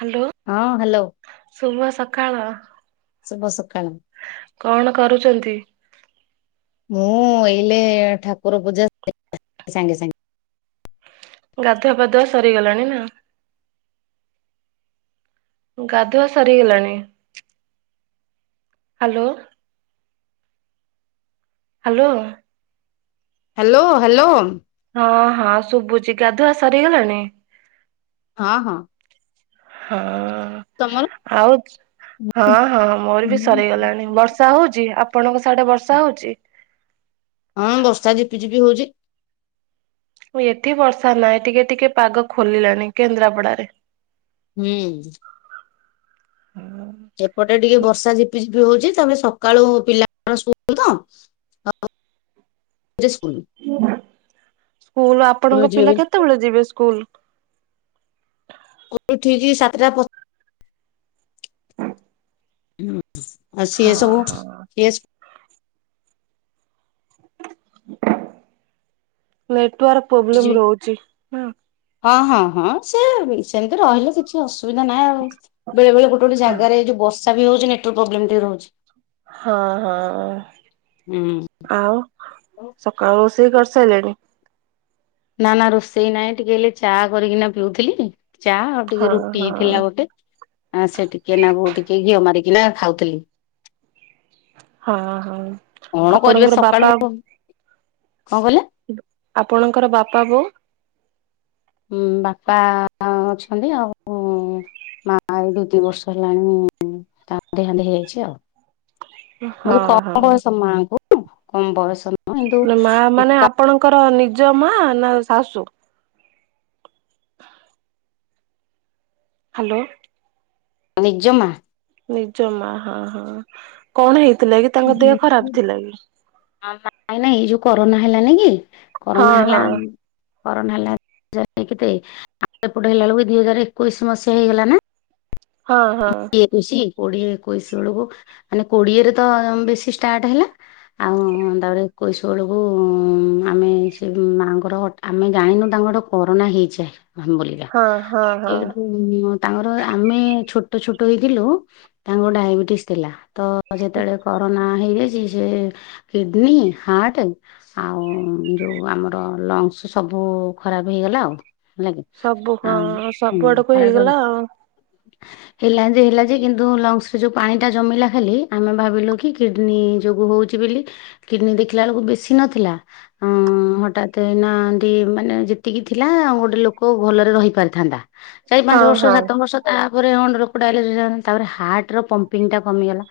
Hello. ହଁ, hello. ଶୁଭ ସକାଳ। ଶୁଭ ସକାଳ। କଣ କରୁଚନ୍ତି? ମୁଁ ଏଇଲେ ଠାକୁର ପୂଜା [inaudible] ସାଙ୍ଗେ ସାଙ୍ଗେ। ଗାଧୁଆ ପାାଧୁଆ ସରିଗଲାଣି ନା? ଗାଧୁଆ ସରିଗଲାଣି ହାଲୋ। ହାଲୋ। Hello hello. ହଁ ହଁ ଶୁବୁଚି ଗାଧୁଆ ସରିଗଲାଣି? ହଁ ହଁ। ହଁ ତମର ଆଉ ହଁ ହଁ ମୋର ବି ସରିଗଲାଣି ବର୍ଷ ର୍ଷା ହଉଚି ଆପଣଙ୍କ ସାଡେ ବର୍ଷା ହଉଚି? ହଁ ବର୍ଷା ଝିପି ଝିପି ହୋଉଚି। ଏଠି ବର୍ଷା ନାଇଁ ଟିକେ ଟିକେ ପାଗ ଖୋଲିଲାଣି କେନ୍ଦ୍ରାପଡାରେ। ହୁଁ। ଏପଟେ ଟିକେ ବର୍ଷା ଝିପିଝିପି ହଉଚି ତାପରେ ସକାଳୁ ପିଲାଙ୍କର ସ୍କୁଲ ତ ହ ହ ଯେ ସ୍କୁଲ ସ୍କୁଲ ଆପଣଙ୍କ ଯିବେ ପିଲା ବୋଲି ସ୍କୁଲ କେତେବଳେ ଯିବେ ସ୍କୁଲ? ଏଇ ଠିକି ସାତଟା ପ ହୁଁ ଆଉ ହଁ ସିଏ ସବୁ ହଁ ଇଏସ ନେଟୱାର୍କ ପ୍ରୋବ୍ଲେମ୍ ଯିବେ ରହୁଚି। ହଁ ହଁ ହଁ ସେ ସେମିତି ରହିଲେ କିଛି କିଛି ଅସୁବିଧା ନାଇଁ ଆଉ ବେଳେ ବେଳେ ଗୋଟେ ଗୋଟେ ହଁ ଜାଗାରେ ଏଇ ଯଉ ବର୍ଷା ବି ହଉଚି ନେଟୱର୍କ ପ୍ରୋବ୍ଲେମ ଟିକେ ରହୁଚି। ହଁ ହଁ ଆଉ ହୁଁ। ସକାଳୁ ରୋଷେଇ କରିସାଇଲେଣି। ନା ନା ରୋଷେଇ ନାଇଁ ଟିକେ ଏଇଲେ ଚା କରିକିନା ପିଉଥିଲି ଚା ହଁ ଟିକେ ରୁଟି ଥିଲା ହଁ ଗୋଟେ ଆ ସେ ଟିକେ ନାକୁ ଟିକେ ଘିଅ ମାରିକିନା ଖାଉଥିଲି। ହଁ ହଁ। କଣ କରିବେ ଆପଣଙ୍କର ବାପା ସକାଳୁ କଣ କହିଲେ? ଆପଣଙ୍କର ବାପା ବୋଉ? ହୁଁ ବାପା ଅଛନ୍ତି ଆଉ ମା ଏଇ ଦି ଦି ବର୍ଷ ହେଲାଣି ତା ଦେହାନ୍ତ ହେଇଯାଇଛି ଆଉ। ହଁ ବହୁତ ହଁ। କମ ବୟସ ମାଙ୍କୁ କମ ବୟସ ନୁହଁ କିନ୍ତୁ ମା ମାନେ ଏକା ଆପଣଙ୍କର ନିଜ ମା ନା ଶାଶୁ? ହାଲୋ। ନିଜ ମା। ନିଜ ମା ହଁ ହଁ କଣ ହେଇଥିଲା କି ତାଙ୍କ ଦେହ ଖରାପ ଥିଲା କି? ଆଁ ନାଇଁ ନାଇଁ ଏଇ ଯୋଉ କରୋନା ହେଲାନି କି ହଁ କରୋନା ହେଲା ହଁ କରୋନା ହେଲା ଦି ହଜାରେ କେତେ ଆଉ ଏପଟେ ହେଲା ବେଳକୁ ହଜାର ଏକୋଇଶ ମସିହା ହେଇଗଲା ନା। ହଁ ହଁ। ଏକୋଇଶି କୋଡିଏ ଏକୋଇଶି ବେଳକୁ ମାନେ କୋଡିଏରେ ତ ବେଶୀ ଷ୍ଟାର୍ଟ ହେଲା ଆଉ ତାପରେ ଏକୋଇସି ବେଳକୁ ଆମେ ସେ ମାଆଙ୍କର ହଟା ଆମେ ଜାଣିନୁ ତାଙ୍କଠେ କରୋନା ହେଇଚି ହମ ବୋଲିକା ହଁ ହଁ ହଁ। ସିଏ ହେଠୁ ଉଁ ତାଙ୍କର ଆମେ ଛୋଟ ଛୋଟ ହେଇଥିଲୁ ତାଙ୍କୁ ଡାଇବେଟିସ୍ ଥିଲା ତ ତ ଯେତେବେଳେ କରୋନା ହେଇଯାଇଚି ସେ କିଡନୀ ହାର୍ଟେ ଆଉ ଯୋଉ ଆମର ଲଙ୍ଗସ୍ ସବୁ ଖରାପ ହେଇଗଲା ଆଉ। ହେଲାକି ସବୁ ହଁ ଆ ହୁଁ ସବୁ ଆଡକୁ ଖରାପ ହେଇଗଲା ହେ ଆଉ ହେଲା ଯେ ହେଲା ଯେ କିନ୍ତୁ ଲଙ୍ଗସ ରେ ଯୋଉ ପାଣି ଟା ଜମିଲା ଖାଲି ଆମେ ଭାବିଲୁ କି କିଡନୀ ଯୋଗୁ ହଉ ଚି ବୋଲି କିଡନୀ ଦେଖିଲା ବେଳକୁ ବେଶୀ ନଥିଲା ହଁ ହଠାତ ନା ଏନ୍ତୀ ମାନେ ଯେତିକି ଥିଲା ଗୋଟେ ଲୋକ ଭଲରେ ରହି ପାରିଥାନ୍ତା। ଚାରି ପାଞ୍ଚ ହଁ ବର୍ଷ ହଁ। ସାତ ବର୍ଷ ତାପରେ ଅ [inaudible] ତାପରେ ହାର୍ଟର ପମ୍ପିଙ୍ଗଟା କମିଗଲା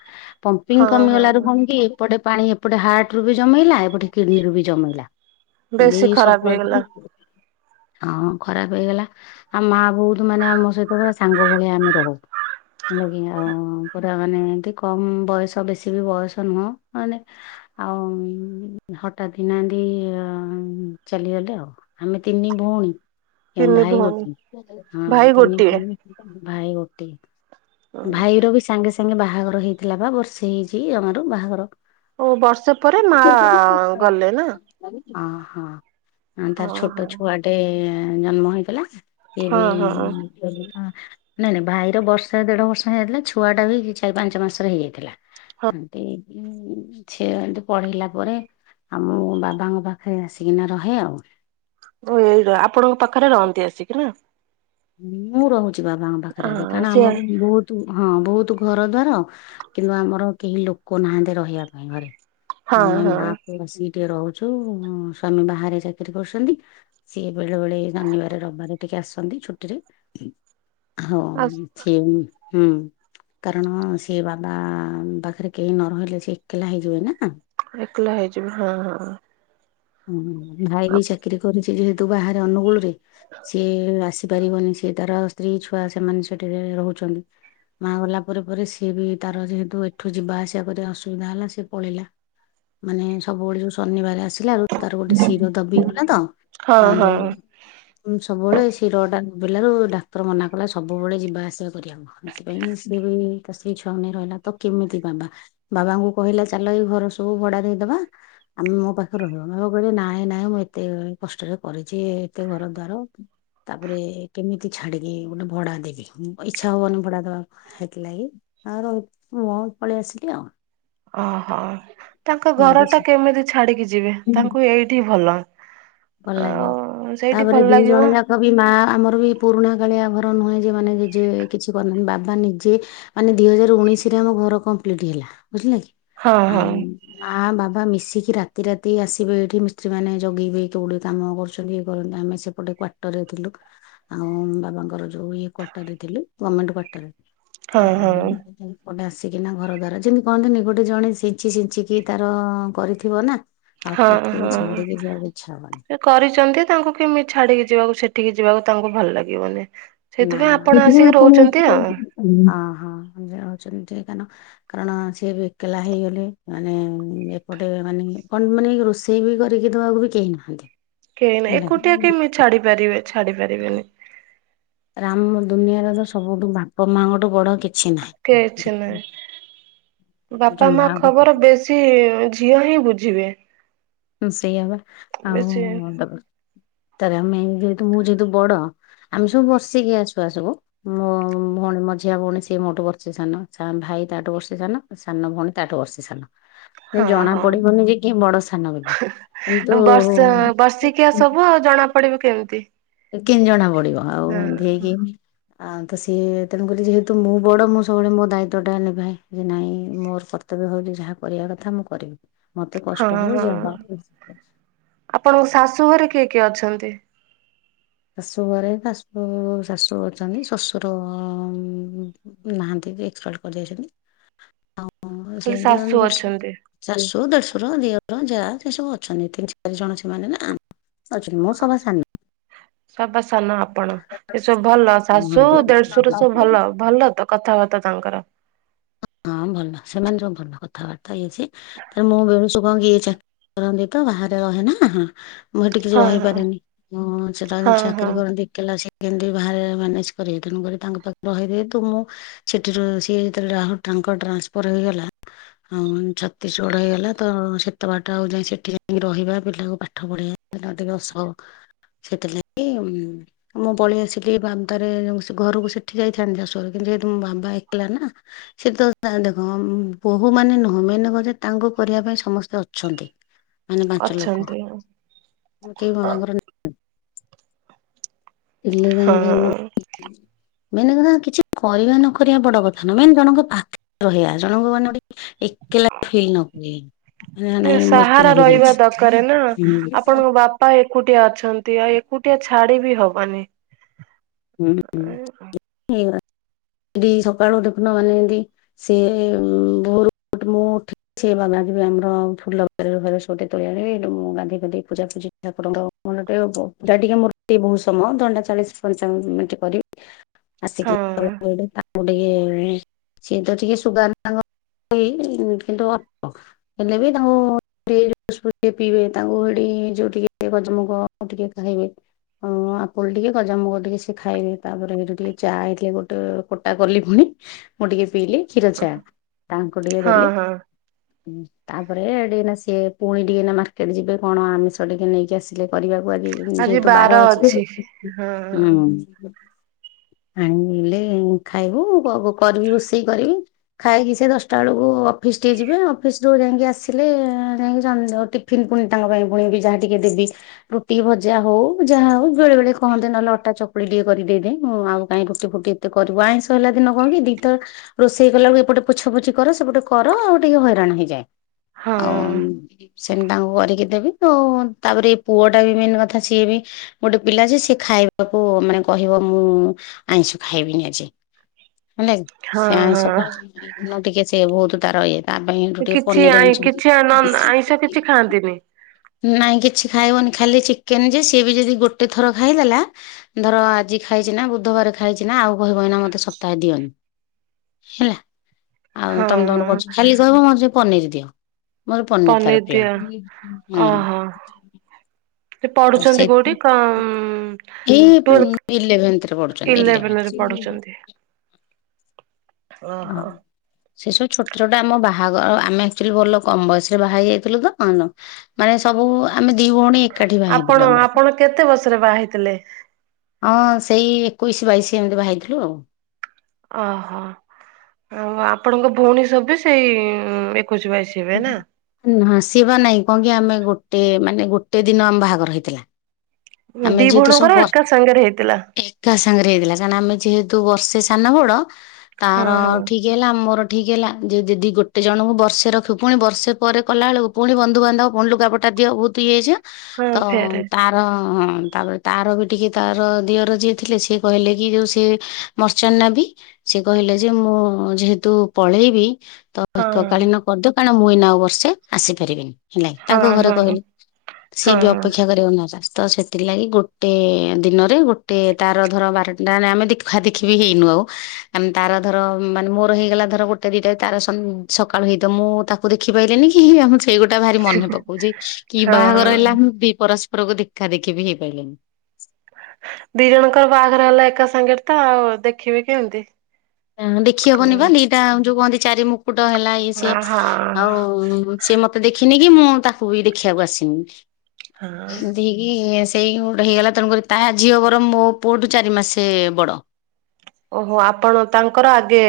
ପମ୍ପିଙ୍ଗ ହଁ ହଁ କମିଗଲାରୁ କଣ କି? ଏପଟେ ପାଣି ଏପଟେ ହାର୍ଟରୁ ବି ଜମେଇଲା ଏପଟେ କିଡନୀରୁୁ ବି ଜମେଇଲା। ଭି ବେଶୀ ଖରାପ ସବୁ ଆ ହେଇଗଲା ହଁ ଖରାପ ହେଇଗଲା ଆଉ ମା ବୋଉତ ମାନେ ଆମ ସହିତ ପୁରା ସାଙ୍ଗ ଭଳିଆ ଆମେ ରହୁ। ହେଲା କି ଆଉ ପୁରା ମାନେ ଏମତି କମ୍ ବୟସ ବେଶୀ ବି ବୟସ ନୁହଁ ମାନେ ଆଉ ହଠାତ୍ କିନା ଏନ୍ତି ଚାଲିଗଲେ ଆଉ ଆମେ ତିନି ଭଉଣୀ ଆମ ତିନି ଭାଇ ଭଉଣୀ ଗୋଟେ ହଁ ଭାଇ ତିନି ଗୋଟିଏ। ଭଉଣୀ ଭାଇ ଗୋଟିଏ। ଭାଇର ବି ସାଙ୍ଗେ ସାଙ୍ଗେ ବାହାଘର ହେଇଥିଲା ବା ବର୍ଷେ ହେଇଛି ଯମାରୁ ବାହାଘର। ଓ ବର୍ଷ ପରେ ମା ଗଲେ ନା ଅ ହଁ ତାର ଓହୋ ଛୋଟ ଛୁଆଟେ ଜନ୍ମ ହେଇଥିଲା ସିଏ ହଁ ବି ହଁ। ନାଇଁ ନାଇଁ ଭାଇ ବର୍ଷ ଦେଢବର୍ଷ ହେଇଯାଇଥିଲା ଛୁଆଟା ବି ଚାରି ପାଞ୍ଚ ମାସରେ ହେଇଯାଇଥିଲା ଏମତି ହୁଁ ଛେ ଏମତି ପଳେଇଲା ପରେ ଆ ମୁଁ ବାବାଙ୍କ ପାଖରେ ଆସିକି ନା ରହେ ଆଉ ଓ ଏ ଆପଣଙ୍କ ପାଖରେ ରହନ୍ତି ଆସିକି ନା ମୁଁ ରହୁଛି ବାବାଙ୍କ ପାଖରେ ହଁ କାରଣ ସିଏ ଆମର ବୋ ହଁ ବହୁତ ଘରଦ୍ଵାର କିନ୍ତୁ ଆମର କେହି ଲୋକ ନାହାଁନ୍ତି ରହିବା ପାଇଁ ଘରେ। ହଁ ଆମେ ହଁ। ମା ପୁଅ ଆସିକି ଟିକେ ରହୁଛୁ ସ୍ବାମୀ ବାହାରେ ଚାକିରି କରିସନ୍ତି। ସିଏ ବେଳେବେଳେ ଶନିବାର ରବବାର ଟିକେ ଆସନ୍ତି ଛୁ ଟିରେ ହଁ ଆ ସେ ହୁଁ କାରଣ ସିଏ ବାବା ପାଖେରେ କେହି ନ ରହିଲେ ସେ ଏକଲା ହେଇଯିବେ ନା। ଏକଲା ହେଇଯିବେ ହଁ ହଁ ହଁ ଭାଇ ବି ଚାକିରି କରିଛି ଯେହେତୁ ବାହାରେ ଅନୁଗୁଳରେ ସିଏ ଆସି ପାରିବନି ସେ ତାର ସ୍ତ୍ରୀ ଛୁଆ ସେମାନେ ସେଠାରେ ରହୁଛନ୍ତି। ମା ଗଲା ପରେ ପରେ ସିଏ ବି ତାର ଯେହେତୁ ଏଠୁ ଯିବା ଆସିବା କରିଆ ଅସୁବିଧା ହେଲା ସିଏ ପଳେଇଲା। ମାନେ ସବୁବେଳେ ଯୋଉ ଶନିବାର ଆସିଲାବେଳୁ ତାର ଗୋଟେ ଶିର ଦବିଗଲା ତ ହଁ ଆ ହଁ ଯୋଉ ସବୁବେଳେ ଶିରଟା ଗଲାରୁ ଡାକ୍ତର ମନା କଲା ସବୁବେଳେ ଯିବା ଆସିବା କରିଆ ସେଥିପାଇଁ ସିଏ ବି ତା ସ୍ତ୍ରୀ ଛୁଆଙ୍କୁ ରହିଲା ତ କେମିତି ବାବା ବାବାଙ୍କୁ କହିଲା ଚାଲ ଏଇ ଘର ସବୁ ଭଡା ଦେଇଦବା। ଆ ମୋ ପାଖରେ ରହିବ ବାବା କହିଲେ ନାଇଁ ନାଇଁ ମୁଁ ଏତେ କଷ୍ଟରେ କରିଛି ଏତେ ଘରଦ୍ଵାର ତାପରେ କେମିତି ଛାଡିକି ଗୋଟେ ଭଡା ଦେବି ଇଚ୍ଛା ହବନି ଭଡା ଦବାକୁ ସେଥିଲାଗି ଆଉ ରହ ମୁୁଁ ପଳେଇଆସିଲି ଆଉ ଓ ହ ତାଙ୍କ ମୋର କିଛି ଘରଟା କେମିତି ଛାଡିକି ଯିବେ ତାଙ୍କୁ ଏଇଠି ଭଲ। ଭଲ ଲାଗିବ ଆଉ ସେଇଠି ତାପରେ ଭଲ ଲାଗିବ ଦିଜଣ ଯା ତ ବି ମା ଆମର ବି ପୁରୁଣା କାଳିଆ ଘର ନୁହେଁ ଯେ ମାନେ ଜେଜେ କିଛି କରିନାହାଁନ୍ତି ବାବା ନିଜେ ମାନେ ଦିହଜାର ଉଣେଇଶରେ ଆମ ଘର କମ୍ପ୍ଲିଟ ହେଲା ବୁଝିଲେ କି? ହଁ ହଁ ଆଉ ମା ବାବା ମିଶିକି ରାତି ରାତି ଆସିବେ ଏଇଠି ମିସ୍ତ୍ରୀ ମାନେ ଜଗିବେ କେତେଗୁଡିଏ କାମ କରୁଛନ୍ତି ଇଏ କରନ୍ତି ଆମେ ସେପଟେ କ୍ଵାର୍ଟରରେ ଥିଲୁ। ଆଉ ବାବାଙ୍କର ଯୋଉ ଇଏ କ୍ୱାର୍ଟରରେ ଥିଲୁ ଗମେଣ୍ଟ କ୍ୱାର୍ଟର। ହଁ ଆଉ ହଁ। ଗୋଟେ ଆସିକି ନା ଘରଦ୍ଵାର ଯେନ୍ତି କହନ୍ତିନି ଗୋଟେ ଜଣେ ସିଞ୍ଚି ସିଞ୍ଚିକି ତାର କରିଥିବ ନା ହଠାତ୍ ହଁ କିନି ହଁ। ଛାଡିକି ଯିବାକୁ ଇଚ୍ଛା ହବନି। ସେ କରିଛନ୍ତି ତାଙ୍କୁ କେମିତି ଛାଡିକି ଯିବାକୁ ସେଠିକି ଯିବାକୁ ତାଙ୍କୁ ଭଲ ଲାଗିବନି। ନା ସେଇଥିପାଇଁ ନା ଆପଣ ସେଥିପାଇଁ ଆସିକି ଆପଣ ରହୁଛନ୍ତି ଆସି ରହୁ ଆଉ। ହଁ ହଁ ଯାଉଛନ୍ତି କାରଣ କାରଣ ସିଏ ବି ଏକଲା ହେଇଗଲେ ମାନେ ଏପଟେ ମାନେ କଣ ମାନେ ରୋଷେଇ ଷେଇ ବି କରିକି ଦବାକୁ ବି କେହିନାହାଁନ୍ତି। କେହି ନାହିଁ ଏକୁଟିଆ କେମିତି ଛାଡିପାରିବେ ଛାଡିପାରିବେନି। ରା ମ ଦୁନିଆର ତ ସବୁଠୁ ବାପା ମାଆଙ୍କଠୁ ବଡ କିଛି ନାହିଁ। କିଛି ନାଇଁ ଯୋଉ ବାପା ମା ଗୋ ଖବର ବେ ଶି ଝିଅ ହିଁ ବୁଝିବେ। ସେଇଆ ବା ଆଉ ବେଶୀ ତାର ଆମେ ଯେହେତୁ ମୁଁ ଯେହେତୁ ବଡ ଆମେ ସବୁ ବର୍ଷିକିଆ ଛୁଆ ସବୁ। ମୋ ଭୋଉଣୀ ମଝିଆ ଭୋଉଣୀ ସିଏ ମୋଠୁ ବର୍ଷେ ସାନ ସା ଭାଇ ତାଠ ବର୍ଷେ ସାନ। ସଥନ ଭୋଉଣୀ ତାଠୁ ବର୍ଷେ ସାନ। କେହି ହଁ ଜଣା ହଁ ପଡିବନି ଯେ କିଏ ବଡ ସାନ ବୋଲି। କିନ୍ତୁ ବର୍ଷ ବର୍ଷିକିଆ ସବୁ ଆଉ ଜଣା ପଡିବ କେମିତି? କେମିତି ଜଣା ପଡିବ ଆଉ ହଁ ଏମିତି ହେଇକି ଆଉ ତ ସିଏ ତେଣୁ କରି ଯେହେତୁ ମୁଁ ବଡ ମୁଁ ସବୁବେଳେ ମୋ ଦାୟିତ୍ଵ ଟା ନିଭାଏ। ଯେ ନାଇଁ ମୋର କ ର୍ତ୍ତବ୍ୟ ଭାବିକି ଯାହା କରିବା କଥା ମୁଁ କରିବି ମତେ କଷ୍ଟ ହଁ ହୋଉ ହଁ ଯାହା [unintelligible] ଆପଣଙ୍କ ଶାଶୁ ଘରେ କିଏ କିଏ ଅଛନ୍ତି? ଶାଶୁ ଘରେ ଶାଶୁ ଶାଶୁ ଅଛନ୍ତି। ଶଶୁର ଉଁ ନାହାନ୍ତି ବି ଏକ୍ପପାଡ କରିଯାଇଚନ୍ତି। ଆଉ ଖାଲି ସେମିତି ଆଉ ଶାଶୁ ଦେଢଶୁର ଅଛନ୍ତି [inaudible] ଶାଶୁ ଦେଢଶୁର ଦିଅର ଯାଆ ସେ ସବୁ ଅଛନ୍ତି ତିନି ଚାରି ଜଣ ସେମାନେ ନା। ଅଛନ୍ତି। ମୁଁ ସଭା ସାନ। ସବା ସାନ ଆ ପଣ ଏ ସବୁ ଭଲ ଶାଶୁ ଦେଢଶୁର ସବୁ ଭଲ ଭଲ ତ କଥାବାର୍ତ୍ତା ତାଙ୍କର? ହଁ ଭଲ ସେମାନେ ସବୁ ଭଲ କଥାବାର୍ତ୍ତା ଇଏ ସିଏ। ତ ମୁଁ ବେଣୁସୁ କଣ କିଏ ଇଏ ଚାକିରି କରନ୍ତି ତ ବାହାରେ ରହେନା ହଁ। ମୁଁ ହେଠି କିଛି ହଁ ହଁ ରହିପାରେନି ହଁ ସେ ତ ଏମିତି ହଁ ହଁ ଚାକିରି କରନ୍ତି। କହିଲା ସେ କେମିତି ବାହାରେ ମ୍ୟାନେଜ କରିବେ ତେଣୁ ଘରେ ତାଙ୍କ ପାଖରେ ରହେ ଯେହୁତୁ ମୁଁ ସେଠି ରୁହେ ସିଏ ଯେତେବେଳେ ରାହୁ ଟାଙ୍କର ଟ୍ରାନ୍ସଫର୍ ହୋଇଇଗଲା। ଆଉ ଛତିଶଗଡ ହେଇଗଲା ତ ସେତେ ବାଟ ଆଉ ଯାଇଁ ସେଠି ଯାଁଇକି ରହିବା। ପିଲାକୁ ପାଠ ପଢେଇବା। [unintelligible] ଟିକେ ସ ସେଥିଲାଗି ଉଁ ମୁଁ ପଳେଇ ଆସିଲି ବାମ୍ବାରେ ସେ ଘରକୁ ସେଠି ଯାଇଥାନ୍ତି ଶାଶୁ ଘର କିନ୍ତୁ ଯେହେତୁ ମୋ ବାମ୍ବା ଏକଲା ନା। ସେ ତ ତାହା ଦେଖ ବୋହୂ ମାନେ ନୁହଁ ମେନ୍ କଥା ତାଙ୍କୁ କରିବା ପାଇଁ ସମସ୍ତେ ଅଛନ୍ତି। ମାନେ ପାଞ୍ଚ ଲୋକ ଅଛନ୍ତି। କେହି ବାବାଙ୍କର ଥିଲେ କାହିଁକି ହଁ। ମୋର [unintelligible] ମେନ୍ କଥା କିଛି କରିବା ନ କରିବା ବଡ କଥା ନୁ ମେନ୍ ଜଣଙ୍କ ପାଖେ ରହିବା ଜଣଙ୍କ ମାନେ ଗୋଟେ ଏ ନାଇଁ [unintelligible] ମୁଁ ସାହାରା ଏକେଲା ରହିବା ହେଇଯାଇଛି। ଦରକକାର ନା ଆପଣଙ୍କ ବା ପା ଏକୁଟିଆ ଅଛନ୍ତି ଆଉ ଏକୁଟିଆ ଛାଡି ବି ହବନି। ହୁଁ ହୁଁ [inaudible] ସେଠି ସକାଳୁ ଦେଖୁନ ମାନେ ଏମିତି ସିଏ ଭୋରୁ ମୁଁ ଉଠି ସେ [unintelligible] ବି ଆମର ଫୁଲ ଘର ଘର [unintelligible] ତୋଳି ଆଣିବେ ଗାଧେଇ ପାଧେଇ ପୂଜା ଫୁଜି [unintelligible] [inaudible] ମୂର୍ତ୍ତି ବହୁ ସମୟ ଦଣ୍ଟା ଚାଳିଶ ପଞ୍ଚାବ ମିନିଟ୍ କରିବି ଆ ହଁ ତେଣୁ ତାକୁ ଟିକିଏ ସିଏ ତ ଟିକେ ସୁଗାର ତାଙ୍କ କିନ୍ତୁ ଅ ହେଲେ ବି ତାଙ୍କୁ [inaudible] [unintelligible] [inaudible] ସୁପ୍ ଟିକେ ପିଇବେ ତାଙ୍କୁ ହେଟି ଯୋଉ ଟିକେ ଗଜାମୁଗ ଟିକେ ଖାଇବେ। ହଁ ଆପୁଲ ଟିକେ ଗଜାମୁଗ ଟିକେ ସେଏ ଖାଇବେ। ତାପରେ ଏଇଠୁ ଟିକେ ଚା ହେଇଥିଲେ ଗୋ କୋଟା କଲି ଫୁଣି ମୁଁ ଟିକେ ପିଇଲି କ୍ଷୀର ଚା ତାଙ୍କୁ ଟିକେ ହଁ ଦେଲି। ହଁ ହୁଁ ତାପରେ ହେଟି ନା ସିଏ ପୁଣି ଟିକେ ନା ମାର୍କେଟ ଯିବେ କଣ ଆମିଷ ଟିକେ ନେଇକି ଆସି ଲେ କରିବାକୁ ଆଜି ଯେହେତୁ ବାର ଅଛି ହଁ ହୁଁ। ଆଣିଲେ ଖାଇବୁ କ-କରିବି ରୋଷେଇ କରିବି। ଖାଇକି ସେ ଦଶଟା ବେଳକୁ ଅଫିସ ଟିକେ ଯିବେ। ଅଫିସରୁୁ ଯାଇଁକି ଆସିଲେ ଯାଇକି ସଞ୍ଜ ଟି ଫିନ୍ ଫୁଣି ତାଙ୍କ ପାଇଁ ଫୁଣିବି ଯାହା ଟିକେ ଦେବି। ରୁଟି ଭଜା ହୋଉ ଯାହା ହୋଉ ବେଳେ ବେଳେ କହନ୍ତେ ନହେଲେ ଅଟା ଚକୁଳି ଟିକେଏ କରିଦେଇଦେ ମୁଁ ଆଉ କାଇଁ ରୁଟି ଫୁଟି କେତେ କରିବୁ ଆଁଇଶ ହେଲା ଦିନ କଣ କି ଦିଇଥର ରୋଷେଇ କଲା ବେଳକୁ ଏପଟେ ପୋଛାପୋଛି କର ସେପଟେ କର ଆଉ ଟିକେ ହଇରାଣ ହେଇଯାଏ। ଆଉ ହଁ। ସେମ ତାଙ୍କୁ କରିକି ଦେବି। ତ ତାପରେ ଏ ପୁଅ ଟା ବି ମେନ୍ କଥା ସିଏ ବି ଗୋଟେ ପିଲା ଯେ ସେ ଖାଇବାକୁ ମାନେ କହିବ ମୁଁ ଆଇଁଷ ଖାଇବିନି ଆଜି ହେଲାକି ହଁ ସେ ଆଇଁଷ ହଁ [unintelligible] ଟିକେ ସେ ବହୁତ ତାର ଇଏ। ତା ପାଇଁ ଏଠୁ ଟିକେ କିଛି ପନିର ଆଇଁ ଆଣିଛନ୍ତି କିଛି ବେଶି। ଆଇଁଷ କିଛି ଖାଆନ୍ତିନି। ନାଇଁ କିଛି ଖାଇବନି ଖାଲି ଚିକେନ ଯେ ସିଏ ବି ଯଦି ଗୋଟେ ଥର ଖାଇଦେଲା ଧର ଆଜି ଖାଇଛି ନା ବୁଧବାର ଖାଇଛି ନା ଆଉ କହିବ ଏଇନା ମତେ ସପ୍ତାହେ ଦିଅ ନି ହେଲା। ଆଉ ହଁ ତମେ ତମର ହଁ କରୁଛ ଖାଲି କହିବ ମୋତେ ଟିକେ ପନିର ଦିଅ। ମୋର ପନିର ତାର ପ୍ରିୟ ପନିର ପିଅ ହୁଁ। ଓହୋ ସେ ଆଉ ସେ ପଢୁଛନ୍ତି କୋଉଠି କମ ଏଇ ଟୁଏଲ୍ଭ। ଇଲେଭେନ୍ଥରେ ପଢୁଛନ୍ତି ଇଲେଭେନ୍ଥ ଇଲେଭେନ ରେ ପଢୁଛନ୍ତି। ଓହୋ। ହଁ। ସେ ସବୁ ଛୋଟ ଛୋଟ ଆମ ବାହାଘର ଆମେ ଆକ୍ଚୁଆଲି ଭଲ କମ ବୟସ ରେ ବାହା ହେଇ ଯାଇଥିଲୁ ତ [unintelligible] ମାନେ ସବୁ ଆମେ ଦି ଭଉଣୀ ଏକାଠି ବାହା ଆପଣ ହେଇଥିଲୁ ଆମର। ଆପଣ କେତେ ବର୍ଷରେ ବାହା ହେଇଥିଲେ? ହଁ ସେଇ ଏକୋଇଶି ବାଇଶି ଏମିତି ବାହା ହେଇଥିଲୁ ଆଉ। ଓହୋ ଆଉ ଆପଣଙ୍କ ଭଉଣୀ ସବୁ ସେଇ ଏକୋଇଶ ବାଇଶ ହଁ ଆସିବ ନାଇଁ କଣ କି ଆମେ ଗୋଟେ ମାନେ ଗୋଟେ ଦିନ ଆମ ବାହାଘର ହେଇଥିଲା। ଆମେ ଦି ଯେହେତୁ ସବୁ ଭଉଣୀଙ୍କର ବର୍ ଏକା ସାଙ୍ଗରେ ହେଇଥିଲା। ଏକା ସାଙ୍ଗରେ ହେଇଥିଲା କାରଣ ଆମେ ଯେହେତୁ ବର୍ଷେ ସାନ ବଡ଼ ହଁ ତାହାର ହଁ ଠିକ୍ ହେଲା ମୋର ଠିକ ହେଲା ଯେ ଯଦି ଗୋଟେ ଜଣଙ୍କୁ ବର୍ଷେ ରଖିବୁ ପୁଣି ବର୍ଷେ ପରେ କଲା ବେଳକୁ ପୁଣି ବନ୍ଧୁବାନ୍ଧବ ପୁଣି ଲୁଗାପଟା ଦିଅ ବହୁତ ଇଏ ହେଇଯିବ ହଁ ତ ଫେରେ ତାର ହଁ ତାପରେ ତାର ବି ଟିକେ ତାର ଦିଅର ଯିଏ ଥିଲେ ସିଏ କହିଲେ କି ଯେଉଁ ସିଏ ମର୍ଚେଣ୍ନ ନେଭି। ସେ କହିଲେ ଯେ ମୁଁ ଯେହେତୁ ପଳେଇବି ତ ହଁ ଏକକାଳୀନ କରିଦେ କାରଣ ମୁଁ ଏଇନା ଆଉ ବର୍ଷେ ଆସିପାରିବିନି। ହେଲାକି ହଁ ତାଙ୍କ ଘରେ ହଁ କହିଲେ ସିଏ ହଁ ବି ଅପେକ୍ଷା କରିବ ମୋ ପାଇଁ। ତ ସେଥିଲାଗି ଗୋଟେ ଦିନରେ ଗୋଟେ ତାର ଧର ବାରନଟା ଆମେ ଦେଖା ଦେଖି ବି ହେଇନୁ ଆଉ। ଆମ ତାର ଧର ମାନେ ମୋର ହେଇଗଲା ଧର ଗୋଟେ ଦିଟା ରେ ତାର ସନ ସକାଳୁ ହେଇଥିବ ମୁଁ ତା ମୁଁ ଦେଖି ପାଇଲିନି କି ଆମ ଛୁ ସେଇଗୋଟା ଭାରି ମନେ ପକଉଛି କି ବାହାଘର ହେଲା ହଁ ମୁଁ ଦି ପରସ୍ପରକୁ ଦେଖା ଦେଖି ବି ହେଇ ପାଇଲେନି। ଦି ଜଣଙ୍କର ବାହାଘରେ ହେଲା ଏକା ସାଙ୍ଗେରେ ତ ଆଉ ଦେଖିବି କେମିତି? ନା ଦେଖି ହବନି ପା ହଁ ଦିଟା ଯୋଉ କୁହନ୍ତି ଚାରି ମୁକୁଟ ହେଲା ଇଏ ସିଏ ହଁ ଆଉ ସେ ମତେ ଦେଖିନି କି ମୁଁ ତାକୁ ବି ଦେଖିବାକୁ ଆସିନି। ଏମତି ହେ କି ସେଇ ଗୋଟେ ହେଇଗଲା ତେଣୁକରି ତା ଝିଅ ବରଂ ମୋ ପୁଅଠୁ ଚାରି ମାସେ ବଡ଼। ଓହୋ ଆପଣ ତାଙ୍କର ଆଗେ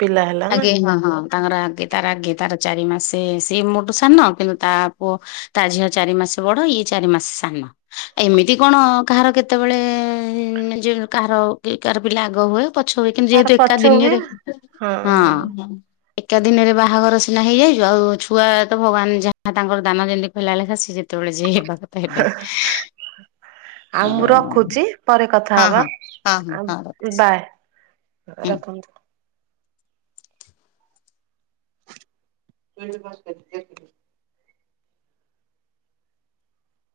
ପିଲା ହେଲା ନା ଆଗେ ହଁ ହଁ ତାଙ୍କର ଆଗେ ତାର ଆଗେ ତାର ଚାରି ମାସେ ସିଏ ମୋଠୁ ସାନ କିନ୍ତୁ ତା ପୁଅ ତା ଝିଅ ଚାରି ମାସେ ବଡ଼ ଇଏ ଚାରି ମାସେ ସାନ। ଏମିତି କଣ କାହାର କେତେବେଳେ ଯେ କାହାର କାହାର ପିଲା ଆଗ ହୁଏ। ପଛ ହୁଏ କିନ୍ତୁ ତାର ଯେହେତୁ ଏକା ପଛ ହୁଏ ଦିନରେ ହଁ ହଁ। ଏକା ଦିନରେ ବାହାଘର ସିନା ହେଇଯାଇଛୁ ଆଉ ଛୁଆ ତ ଭଗବାନ ଯାହା ତାଙ୍କର ଦାନ ଯେମି [unintelligible] ସିଏ ଯେତେବେଳେ ଯିଏ ହେବା କଥା ହେବେ। ଆଉ ମୁଁ ହଁ। ରଖୁଛି ପରେ କଥା ହଁ ହବା ହଁ ହଁ ହଁ ହଁ ଆଉ ରଖୁଛି ବାଏ। ହୁଁ। ରଖନ୍ତୁ। [unintelligible]